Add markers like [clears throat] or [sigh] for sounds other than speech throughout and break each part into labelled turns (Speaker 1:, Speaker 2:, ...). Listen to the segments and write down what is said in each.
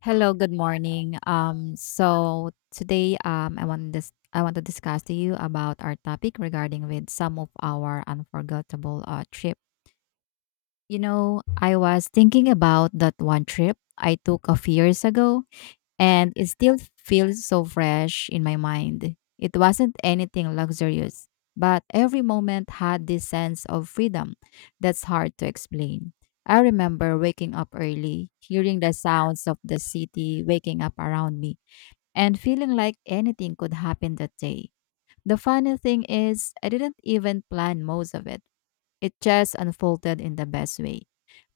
Speaker 1: Hello, good morning. So today, I want to discuss to you about our topic regarding with some of our unforgettable trip. You know, I was thinking about that one trip I took a few years ago, and it still feels so fresh in my mind. It wasn't anything luxurious, but every moment had this sense of freedom that's hard to explain. I remember waking up early, hearing the sounds of the city waking up around me, and feeling like anything could happen that day. The funny thing is, I didn't even plan most of it. It just unfolded in the best way.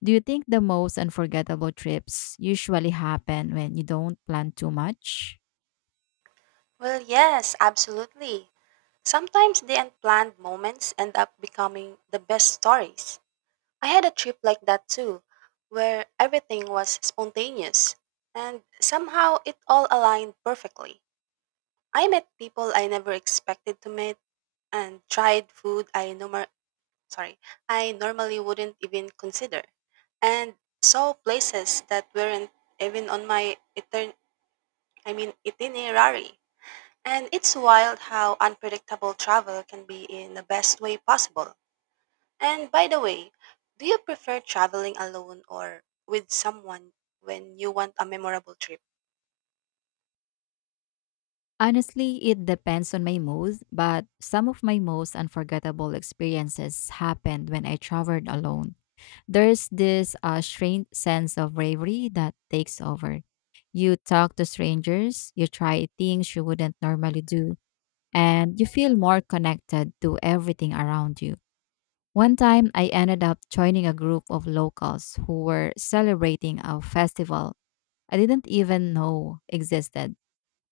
Speaker 1: Do you think the most unforgettable trips usually happen when you don't plan too much?
Speaker 2: Well, yes, absolutely. Sometimes the unplanned moments end up becoming the best stories. I had a trip like that too, where everything was spontaneous, and somehow it all aligned perfectly. I met people I never expected to meet and tried food sorry, I normally wouldn't even consider, and saw places that weren't even on my itinerary. And it's wild how unpredictable travel can be in the best way possible. And by the way, do you prefer traveling alone or with someone when you want a memorable trip?
Speaker 1: Honestly, it depends on my mood, but some of my most unforgettable experiences happened when I traveled alone. There's this strange sense of bravery that takes over. You talk to strangers, you try things you wouldn't normally do, and you feel more connected to everything around you. One time, I ended up joining a group of locals who were celebrating a festival I didn't even know existed.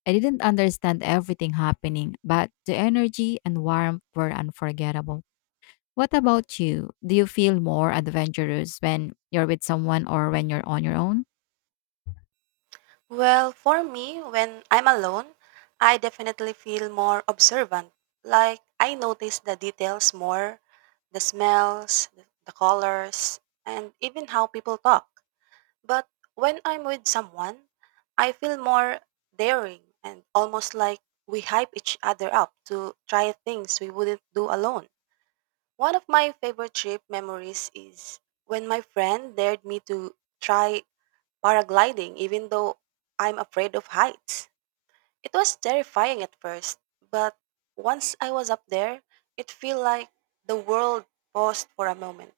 Speaker 1: I didn't understand everything happening, but the energy and warmth were unforgettable. What about you? Do you feel more adventurous when you're with someone or when you're on your own?
Speaker 2: Well, for me, when I'm alone, I definitely feel more observant. Like, I notice the details more, the smells, the colors, and even how people talk. But when I'm with someone, I feel more daring and almost like we hype each other up to try things we wouldn't do alone. One of my favorite trip memories is when my friend dared me to try paragliding even though I'm afraid of heights. It was terrifying at first, but once I was up there, it felt like the world paused for a moment.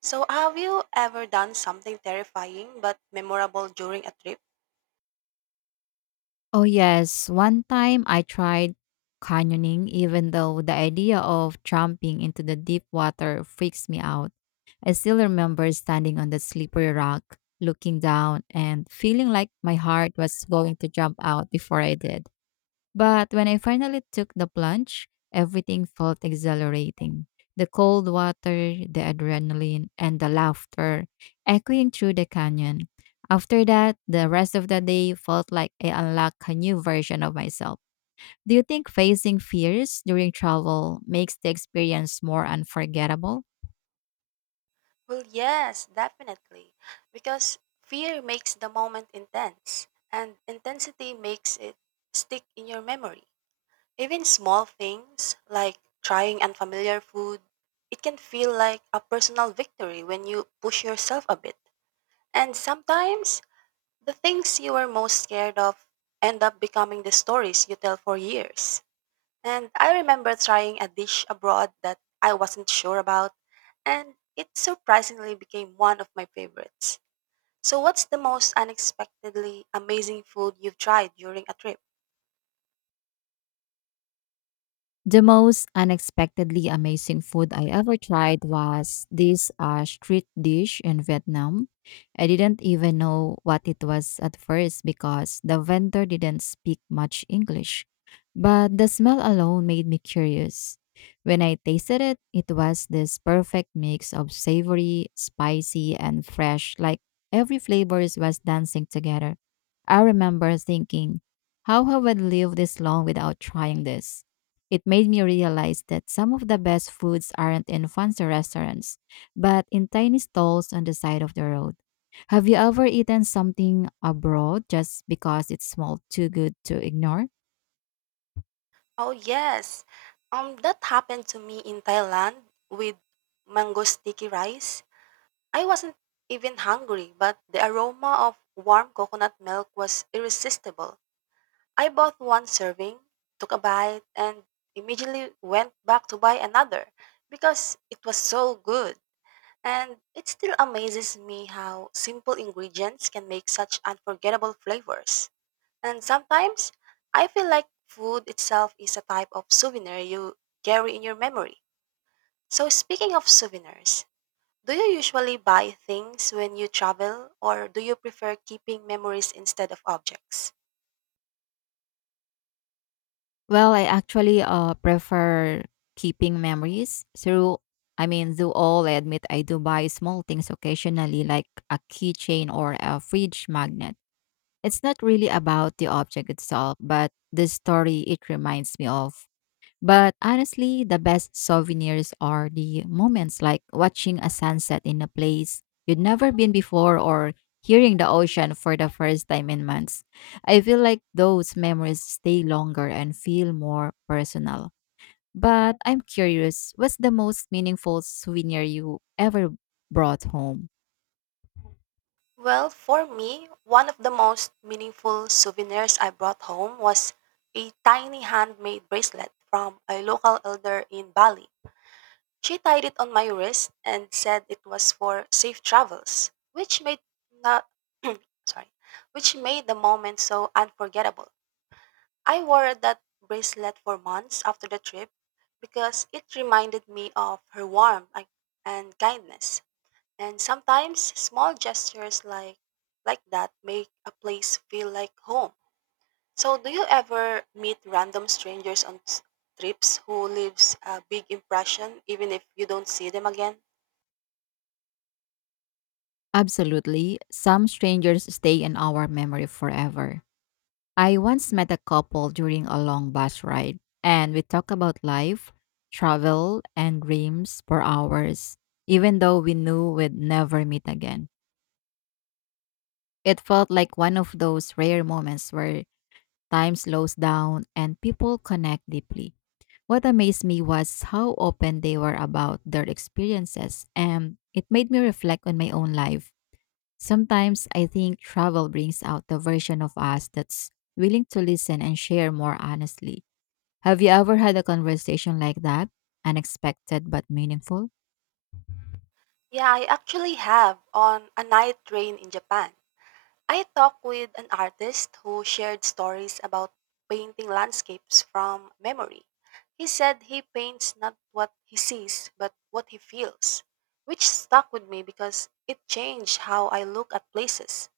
Speaker 2: So, have you ever done something terrifying but memorable during a trip?
Speaker 1: Oh, yes. One time I tried canyoning, even though the idea of jumping into the deep water freaks me out. I still remember standing on the slippery rock, looking down, and feeling like my heart was going to jump out before I did. But when I finally took the plunge, everything felt exhilarating. The cold water, the adrenaline, and the laughter echoing through the canyon. After that, the rest of the day felt like I unlocked a new version of myself. Do you think facing fears during travel makes the experience more unforgettable?
Speaker 2: Well, yes, definitely. Because fear makes the moment intense, and intensity makes it stick in your memory. Even small things like trying unfamiliar food, it can feel like a personal victory when you push yourself a bit. And sometimes, the things you were most scared of end up becoming the stories you tell for years. And I remember trying a dish abroad that I wasn't sure about, and it surprisingly became one of my favorites. So, what's the most unexpectedly amazing food you've tried during a trip?
Speaker 1: The most unexpectedly amazing food I ever tried was this street dish in Vietnam. I didn't even know what it was at first because the vendor didn't speak much English. But the smell alone made me curious. When I tasted it, it was this perfect mix of savory, spicy, and fresh, like every flavors was dancing together. I remember thinking, how have I lived this long without trying this? It made me realize that some of the best foods aren't in fancy restaurants, but in tiny stalls on the side of the road. Have you ever eaten something abroad just because it smelled too good to ignore?
Speaker 2: Oh, yes. That happened to me in Thailand with mango sticky rice. I wasn't even hungry, but the aroma of warm coconut milk was irresistible. I bought one serving, took a bite, and immediately went back to buy another because it was so good. And it still amazes me how simple ingredients can make such unforgettable flavors. And sometimes I feel like food itself is a type of souvenir you carry in your memory. So, speaking of souvenirs, do you usually buy things when you travel, or do you prefer keeping memories instead of objects?
Speaker 1: Well, I actually prefer keeping memories through. I mean, though all I admit I do buy small things occasionally, like a keychain or a fridge magnet. It's not really about the object itself, but the story it reminds me of. But honestly, the best souvenirs are the moments like watching a sunset in a place you'd never been before, or hearing the ocean for the first time in months. I feel like those memories stay longer and feel more personal. But I'm curious, what's the most meaningful souvenir you ever brought home?
Speaker 2: Well, for me, one of the most meaningful souvenirs I brought home was a tiny handmade bracelet from a local elder in Bali. She tied it on my wrist and said it was for safe travels, which made not [clears throat] sorry, which made the moment so unforgettable. I wore that bracelet for months after the trip because it reminded me of her warmth and kindness. And sometimes small gestures like that make a place feel like home. So do you ever meet random strangers on trips who leaves a big impression even if you don't see them again?
Speaker 1: Absolutely. Some strangers stay in our memory forever. I once met a couple during a long bus ride, and we talked about life, travel, and dreams for hours, even though we knew we'd never meet again. It felt like one of those rare moments where time slows down and people connect deeply. What amazed me was how open they were about their experiences, and it made me reflect on my own life. Sometimes I think travel brings out the version of us that's willing to listen and share more honestly. Have you ever had a conversation like that? Unexpected but meaningful?
Speaker 2: Yeah, I actually have, on a night train in Japan. I talked with an artist who shared stories about painting landscapes from memory. He said he paints not what he sees, but what he feels, which stuck with me because it changed how I look at places.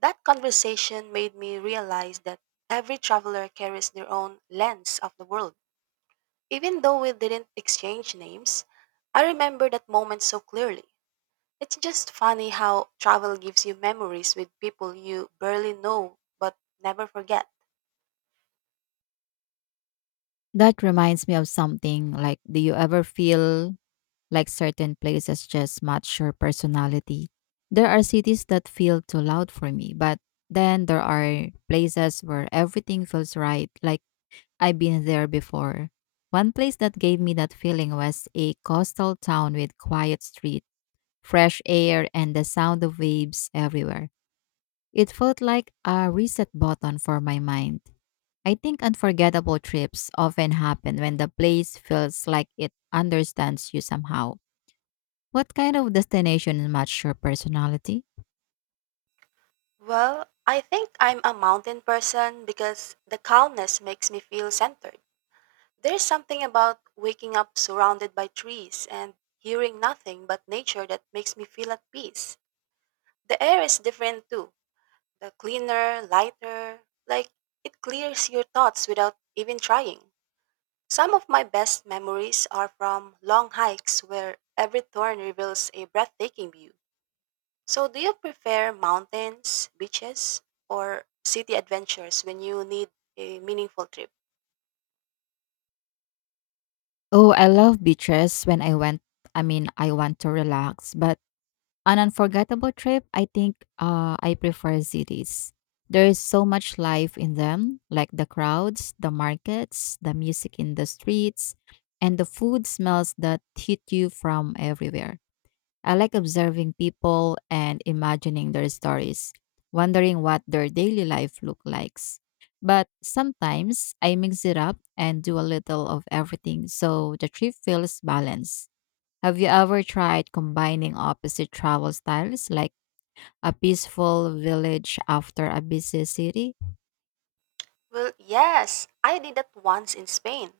Speaker 2: That conversation made me realize that every traveler carries their own lens of the world. Even though we didn't exchange names, I remember that moment so clearly. It's just funny how travel gives you memories with people you barely know but never forget.
Speaker 1: That reminds me of something, like, do you ever feel like certain places just match your personality? There are cities that feel too loud for me, but then there are places where everything feels right, like I've been there before. One place that gave me that feeling was a coastal town with quiet street, fresh air, and the sound of waves everywhere. It felt like a reset button for my mind. I think unforgettable trips often happen when the place feels like it understands you somehow. What kind of destination match your personality?
Speaker 2: Well, I think I'm a mountain person because the calmness makes me feel centered. There's something about waking up surrounded by trees and hearing nothing but nature that makes me feel at peace. The air is different too. The cleaner, lighter, like it clears your thoughts without even trying. Some of my best memories are from long hikes where every turn reveals a breathtaking view. So, do you prefer mountains, beaches, or city adventures when you need a meaningful trip?
Speaker 1: Oh, I love beaches when I went I mean I want to relax, but an unforgettable trip, I think, I prefer cities. There is so much life in them, like the crowds, the markets, the music in the streets, and the food smells that hit you from everywhere. I like observing people and imagining their stories, wondering what their daily life look like. But sometimes I mix it up and do a little of everything so the trip feels balanced. Have you ever tried combining opposite travel styles, like a peaceful village after a busy city?
Speaker 2: Well, yes, I did that once in Spain.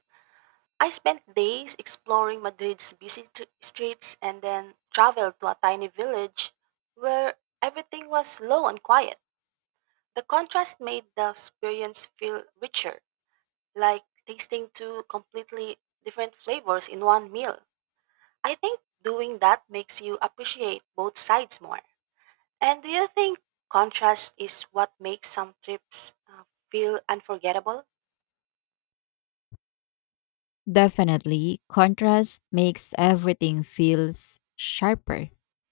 Speaker 2: I spent days exploring Madrid's busy streets and then traveled to a tiny village where everything was low and quiet. The contrast made the experience feel richer, like tasting two completely different flavors in one meal. I think doing that makes you appreciate both sides more. And do you think contrast is what makes some trips feel unforgettable?
Speaker 1: Definitely, contrast makes everything feels sharper.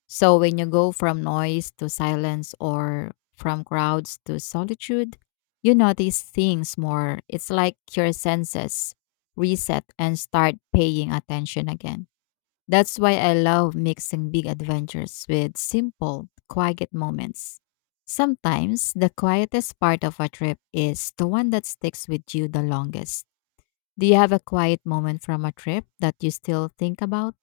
Speaker 1: So when you go from noise to silence or from crowds to solitude, you notice things more. It's like your senses reset and start paying attention again. That's why I love mixing big adventures with simple, quiet moments. Sometimes the quietest part of a trip is the one that sticks with you the longest. Do you have a quiet moment from a trip that you still think about?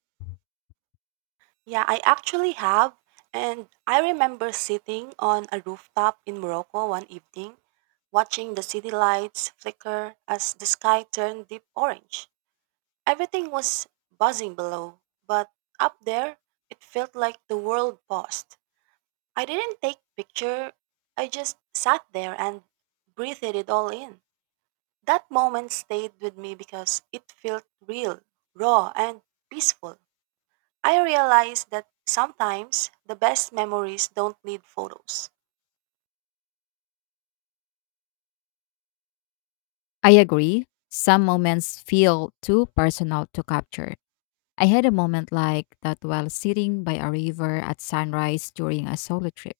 Speaker 2: Yeah, I actually have. And I remember sitting on a rooftop in Morocco one evening, watching the city lights flicker as the sky turned deep orange. Everything was buzzing below, but up there, it felt like the world paused. I didn't take picture. I just sat there and breathed it all in. That moment stayed with me because it felt real, raw, and peaceful. I realized that sometimes the best memories don't need photos.
Speaker 1: I agree. Some moments feel too personal to capture. I had a moment like that while sitting by a river at sunrise during a solo trip.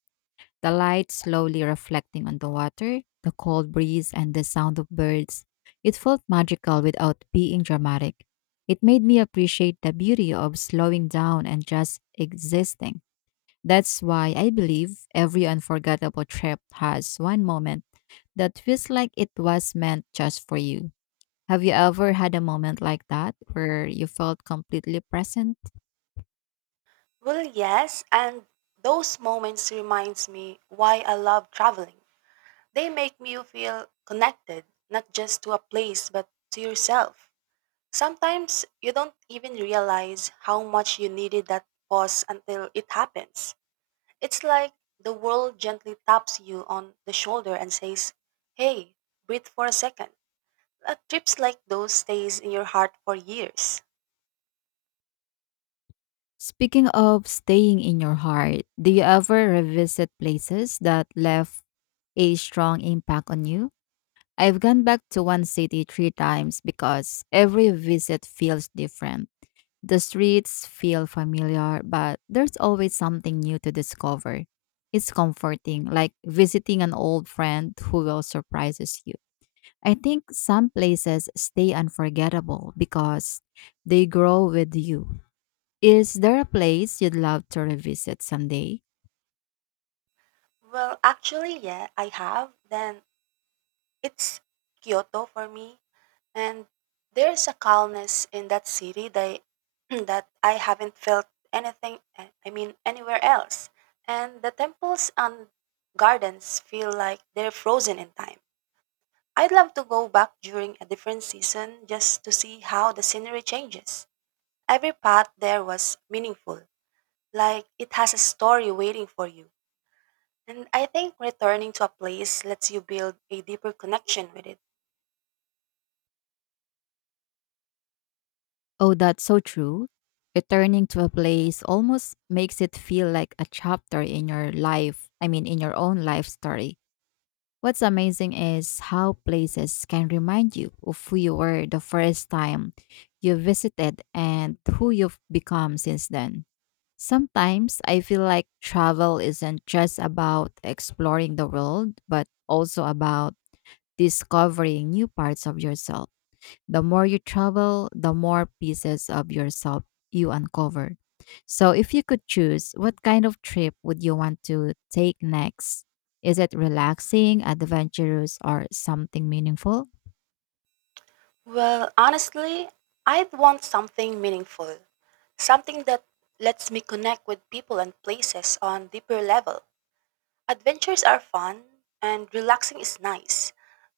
Speaker 1: The light slowly reflecting on the water, the cold breeze, and the sound of birds. It felt magical without being dramatic. It made me appreciate the beauty of slowing down and just existing. That's why I believe every unforgettable trip has one moment that feels like it was meant just for you. Have you ever had a moment like that where you felt completely present?
Speaker 2: Well, yes, and those moments reminds me why I love traveling. They make me feel connected, not just to a place but to yourself. Sometimes you don't even realize how much you needed that pause until it happens. It's like the world gently taps you on the shoulder and says, "Hey, breathe for a second." Trips like those stays in your heart for years.
Speaker 1: Speaking of staying in your heart, do you ever revisit places that left a strong impact on you? I've gone back to one city three times because every visit feels different. The streets feel familiar, but there's always something new to discover. It's comforting, like visiting an old friend who will surprises you. I think some places stay unforgettable because they grow with you. Is there a place you'd love to revisit someday?
Speaker 2: Well, actually, yeah, I have. Then it's Kyoto for me. And there's a calmness in that city that, [clears throat] that I haven't felt anything, I mean, anywhere else. And the temples and gardens feel like they're frozen in time. I'd love to go back during a different season just to see how the scenery changes. Every path there was meaningful, like it has a story waiting for you. And I think returning to a place lets you build a deeper connection with it.
Speaker 1: Oh, that's so true. Returning to a place almost makes it feel like a chapter in your life, I mean, in your own life story. What's amazing is how places can remind you of who you were the first time you visited and who you've become since then. Sometimes I feel like travel isn't just about exploring the world, but also about discovering new parts of yourself. The more you travel, the more pieces of yourself you uncover. So, if you could choose, what kind of trip would you want to take next? Is it relaxing, adventurous, or something meaningful?
Speaker 2: Well, honestly, I'd want something meaningful, something that lets me connect with people and places on deeper level. Adventures are fun and relaxing is nice,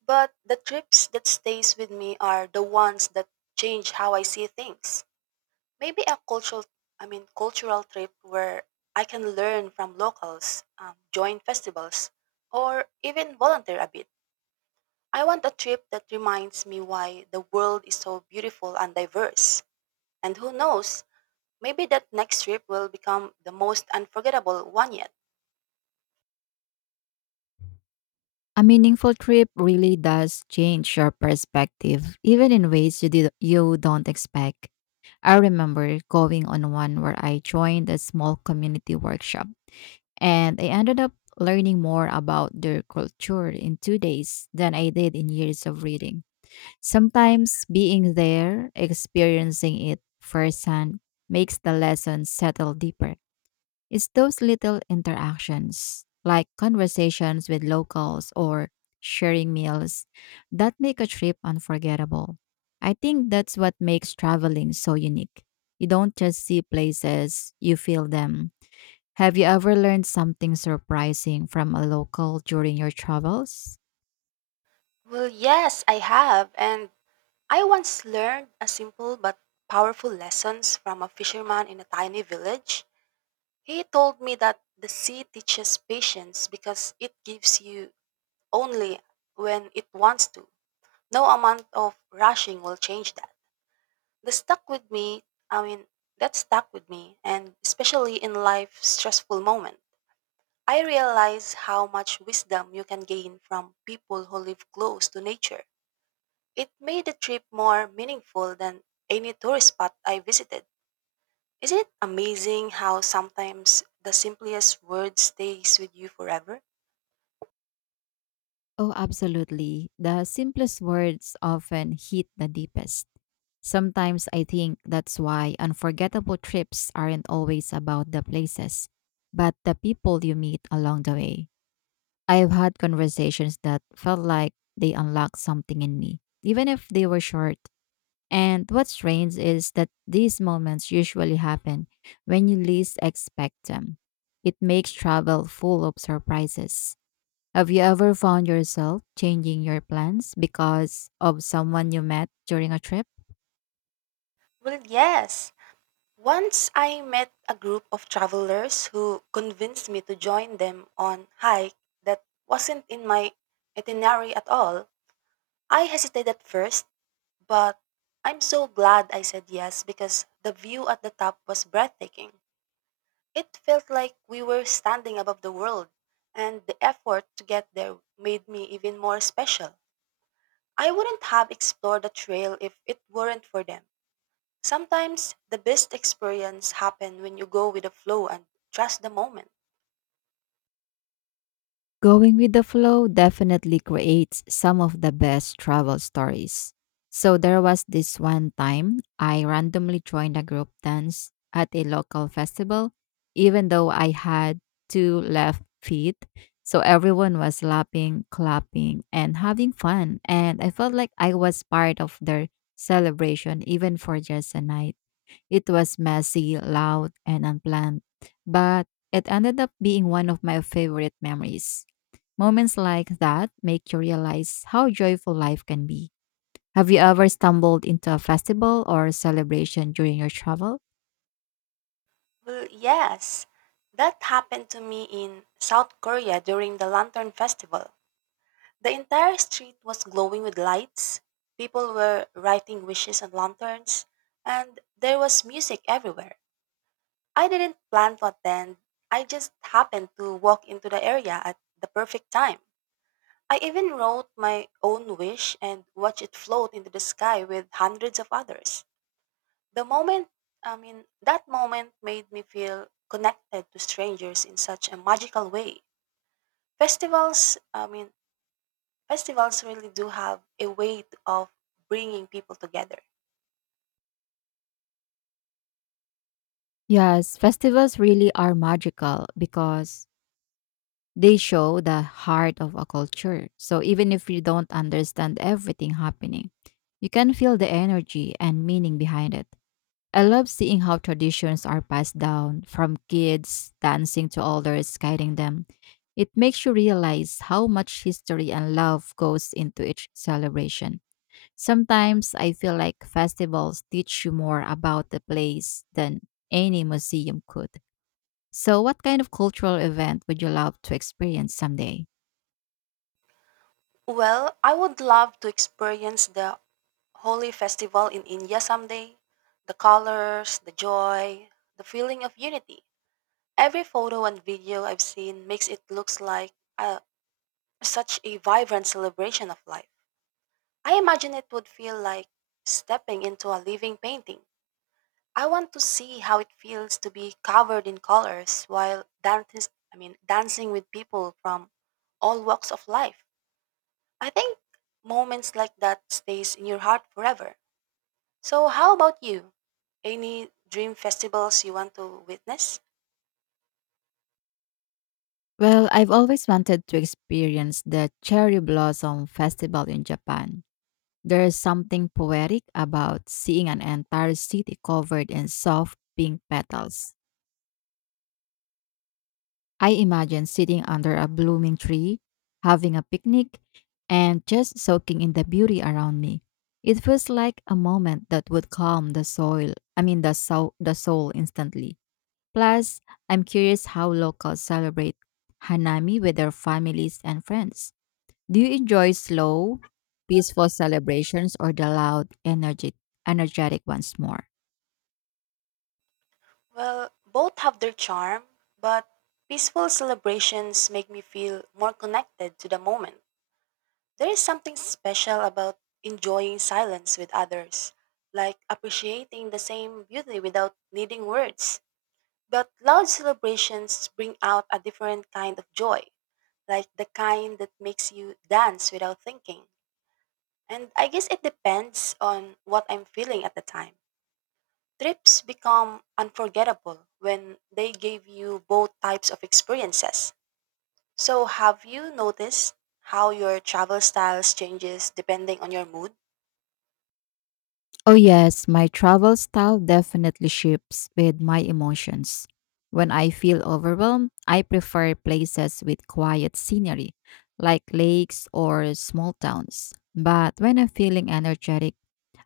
Speaker 2: but the trips that stays with me are the ones that change how I see things. Maybe a cultural trip where I can learn from locals, join festivals, or even volunteer a bit. I want a trip that reminds me why the world is so beautiful and diverse. And who knows, maybe that next trip will become the most unforgettable one yet.
Speaker 1: A meaningful trip really does change your perspective, even in ways you don't expect. I remember going on one where I joined a small community workshop, and I ended up learning more about their culture in 2 days than I did in years of reading. Sometimes being there, experiencing it firsthand, makes the lesson settle deeper. It's those little interactions, like conversations with locals or sharing meals, that make a trip unforgettable. I think that's what makes traveling so unique. You don't just see places, you feel them. Have you ever learned something surprising from a local during your travels?
Speaker 2: Well, yes, I have. And I once learned a simple but powerful lessons from a fisherman in a tiny village. He told me that the sea teaches patience because it gives you only when it wants to. No amount of rushing will change that. The stuck with me, I mean, that stuck with me, and especially in life's stressful moment. I realize how much wisdom you can gain from people who live close to nature. It made the trip more meaningful than any tourist spot I visited. Isn't it amazing how sometimes the simplest word stays with you forever?
Speaker 1: Oh, absolutely. The simplest words often hit the deepest. Sometimes I think that's why unforgettable trips aren't always about the places, but the people you meet along the way. I've had conversations that felt like they unlocked something in me, even if they were short. And what's strange is that these moments usually happen when you least expect them. It makes travel full of surprises. Have you ever found yourself changing your plans because of someone you met during a trip?
Speaker 2: Well, yes. Once I met a group of travelers who convinced me to join them on hike that wasn't in my itinerary at all. I hesitated at first, but I'm so glad I said yes because the view at the top was breathtaking. It felt like we were standing above the world, and the effort to get there made me even more special. I wouldn't have explored the trail if it weren't for them. Sometimes the best experience happen when you go with the flow and trust the moment.
Speaker 1: Going with the flow definitely creates some of the best travel stories. So there was this one time I randomly joined a group dance at a local festival, even though I had two left feet. So everyone was laughing, clapping, and having fun. And I felt like I was part of their celebration, even for just a night. It was messy, loud, and unplanned, but it ended up being one of my favorite memories. Moments like that make you realize how joyful life can be. Have you ever stumbled into a festival or celebration during your travel?
Speaker 2: Well, yes, that happened to me in South Korea during the Lantern Festival. The entire street was glowing with lights. People were writing wishes on lanterns, and there was music everywhere. I didn't plan to attend. I just happened to walk into the area at the perfect time. I even wrote my own wish and watched it float into the sky with hundreds of others. The moment, I mean, that moment made me feel connected to strangers in such a magical way. Festivals, I mean, festivals really do have a way of bringing people together.
Speaker 1: Yes, festivals really are magical because they show the heart of a culture. So even if you don't understand everything happening, you can feel the energy and meaning behind it. I love seeing how traditions are passed down from kids dancing to elders guiding them. It makes you realize how much history and love goes into each celebration. Sometimes I feel like festivals teach you more about the place than any museum could. So, what kind of cultural event would you love to experience someday?
Speaker 2: Well, I would love to experience the holy festival in India someday. The colors, the joy, the feeling of unity. Every photo and video I've seen makes it looks like a, such a vibrant celebration of life. I imagine it would feel like stepping into a living painting. I want to see how it feels to be covered in colors while dancing with people from all walks of life. I think moments like that stays in your heart forever. So how about you? Any dream festivals you want to witness?
Speaker 1: Well, I've always wanted to experience the cherry blossom festival in Japan. There is something poetic about seeing an entire city covered in soft pink petals. I imagine sitting under a blooming tree, having a picnic, and just soaking in the beauty around me. It feels like a moment that would calm the soil, I mean the soul instantly. Plus, I'm curious how locals celebrate Hanami with their families and friends. Do you enjoy slow, peaceful celebrations or the loud, energetic, energetic ones more?
Speaker 2: Well, both have their charm, but peaceful celebrations make me feel more connected to the moment. There is something special about enjoying silence with others, like appreciating the same beauty without needing words. But loud celebrations bring out a different kind of joy, like the kind that makes you dance without thinking. And I guess it depends on what I'm feeling at the time. Trips become unforgettable when they give you both types of experiences. So, have you noticed how your travel styles changes depending on your mood?
Speaker 1: Oh yes, my travel style definitely shifts with my emotions. When I feel overwhelmed, I prefer places with quiet scenery, like lakes or small towns. But when I'm feeling energetic,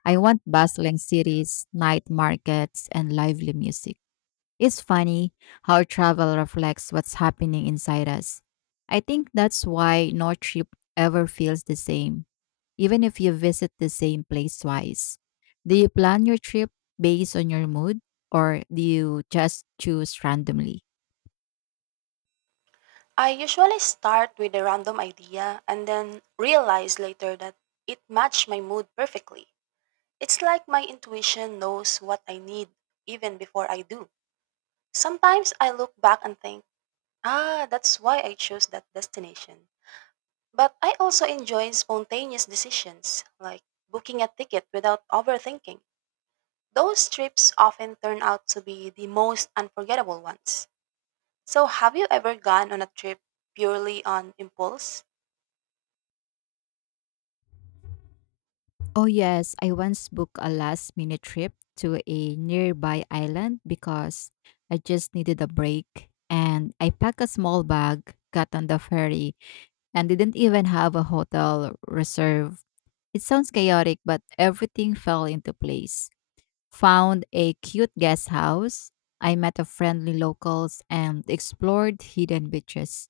Speaker 1: I want bustling cities, night markets, and lively music. It's funny how travel reflects what's happening inside us. I think that's why no trip ever feels the same, even if you visit the same place twice. Do you plan your trip based on your mood, or do you just choose randomly?
Speaker 2: I usually start with a random idea and then realize later that it matched my mood perfectly. It's like my intuition knows what I need even before I do. Sometimes I look back and think, ah, that's why I chose that destination. But I also enjoy spontaneous decisions, like booking a ticket without overthinking. Those trips often turn out to be the most unforgettable ones. So, have you ever gone on a trip purely on impulse?
Speaker 1: Oh, yes, I once booked a last minute trip to a nearby island because I just needed a break. And I packed a small bag, got on the ferry, and didn't even have a hotel reserve. It sounds chaotic, but everything fell into place. Found a cute guest house. I met a friendly locals and explored hidden beaches.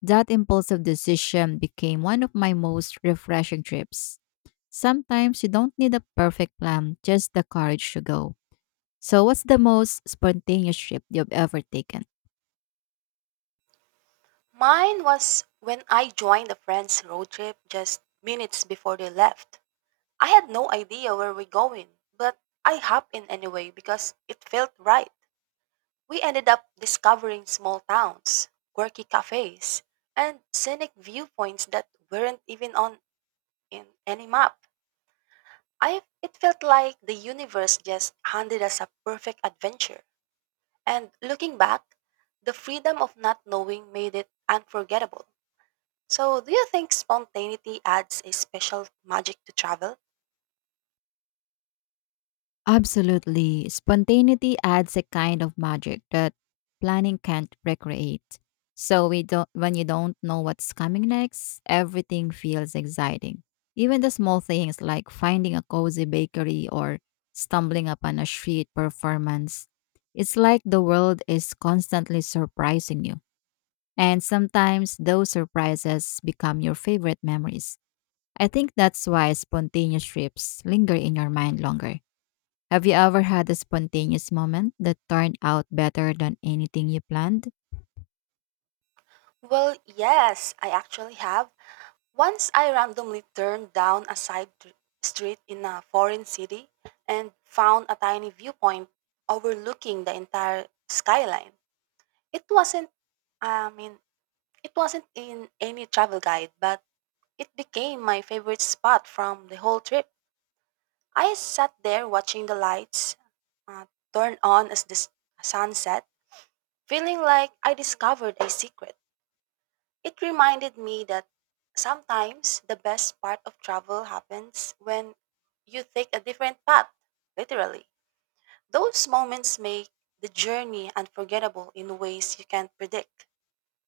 Speaker 1: That impulsive decision became one of my most refreshing trips. Sometimes you don't need a perfect plan, just the courage to go. So, what's the most spontaneous trip you've ever taken?
Speaker 2: Mine was when I joined a friend's road trip just minutes before they left. I had no idea where we're going, but I hopped in anyway because it felt right. We ended up discovering small towns, quirky cafes, and scenic viewpoints that weren't even on in any map. I It felt like the universe just handed us a perfect adventure. And looking back, the freedom of not knowing made it unforgettable. So, do you think spontaneity adds a special magic to travel?
Speaker 1: Absolutely. Spontaneity adds a kind of magic that planning can't recreate. So we don't When you don't know what's coming next, everything feels exciting. Even the small things like finding a cozy bakery or stumbling upon a street performance. It's like the world is constantly surprising you. And sometimes those surprises become your favorite memories. I think that's why spontaneous trips linger in your mind longer. Have you ever had a spontaneous moment that turned out better than anything you planned?
Speaker 2: Well, yes, I actually have. Once I randomly turned down a street in a foreign city and found a tiny viewpoint overlooking the entire skyline. It wasn't, I mean, it wasn't in any travel guide, but it became my favorite spot from the whole trip. I sat there watching the lights uh, turn on as the sunset, feeling like I discovered a secret. It reminded me that sometimes the best part of travel happens when you take a different path, literally. Those moments make the journey unforgettable in ways you can't predict.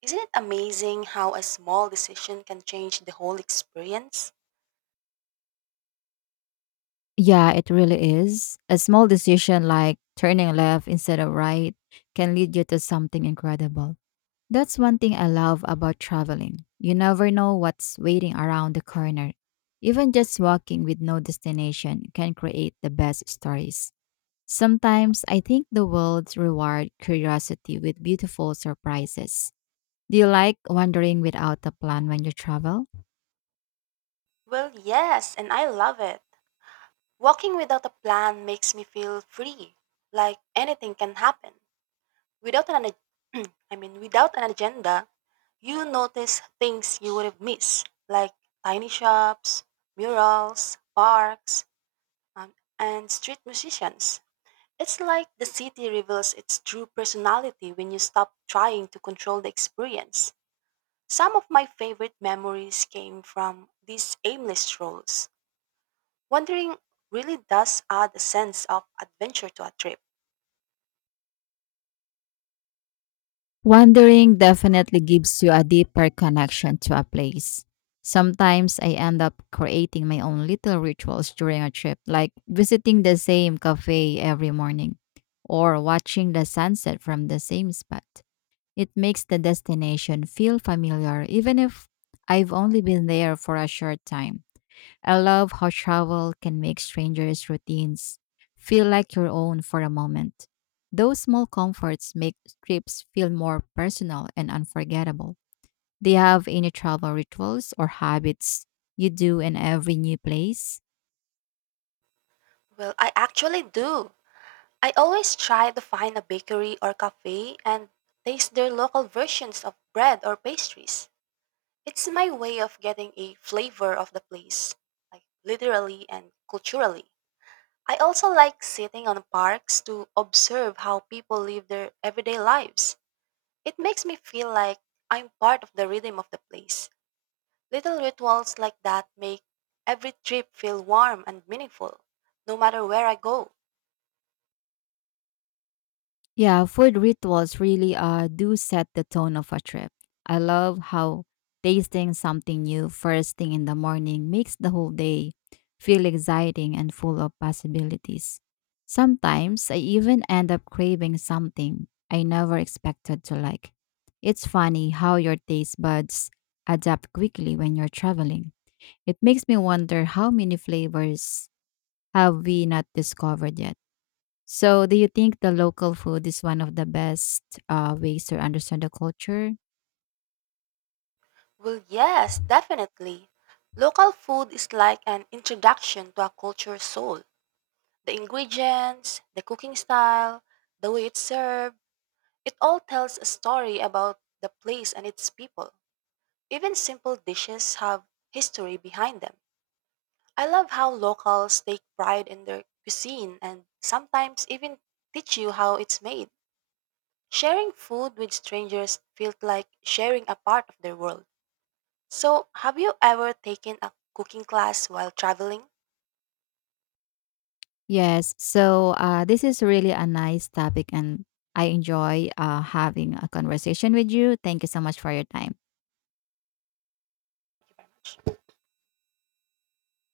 Speaker 2: Isn't it amazing how a small decision can change the whole experience?
Speaker 1: Yeah, it really is. A small decision like turning left instead of right can lead you to something incredible. That's one thing I love about traveling. You never know what's waiting around the corner. Even just walking with no destination can create the best stories. Sometimes I think the world rewards curiosity with beautiful surprises. Do you like wandering without a plan when you travel?
Speaker 2: Well, yes, and I love it. Walking without a plan makes me feel free, like anything can happen. Without an ag- [clears throat] I mean, without an agenda, you notice things you would have missed, like tiny shops, murals, parks, um, and street musicians. It's like the city reveals its true personality when you stop trying to control the experience. Some of my favorite memories came from these aimless strolls. Wandering really does add a sense of adventure to a trip.
Speaker 1: Wandering definitely gives you a deeper connection to a place. Sometimes I end up creating my own little rituals during a trip, like visiting the same cafe every morning or watching the sunset from the same spot. It makes the destination feel familiar even if I've only been there for a short time. I love how travel can make strangers' routines feel like your own for a moment. Those small comforts make trips feel more personal and unforgettable. Do you have any travel rituals or habits you do in every new place?
Speaker 2: Well, I actually do. I always try to find a bakery or cafe and taste their local versions of bread or pastries. It's my way of getting a flavor of the place, like literally and culturally. I also like sitting on parks to observe how people live their everyday lives. It makes me feel like I'm part of the rhythm of the place. Little rituals like that make every trip feel warm and meaningful, no matter where I go.
Speaker 1: Yeah, food rituals really do set the tone of a trip. I love how tasting something new first thing in the morning makes the whole day feel exciting and full of possibilities. Sometimes I even end up craving something I never expected to like. It's funny how your taste buds adapt quickly when you're traveling. It makes me wonder how many flavors have we not discovered yet. So, do you think the local food is one of the best ways to understand the culture?
Speaker 2: Well, yes, definitely. Local food is like an introduction to a culture's soul. The ingredients, the cooking style, the way it's served, it all tells a story about the place and its people. Even simple dishes have history behind them. I love how locals take pride in their cuisine and sometimes even teach you how it's made. Sharing food with strangers feels like sharing a part of their world. So, have you ever taken a cooking class while traveling?
Speaker 1: Yes. So, this is really a nice topic, and I enjoy having a conversation with you. Thank you so much for your time.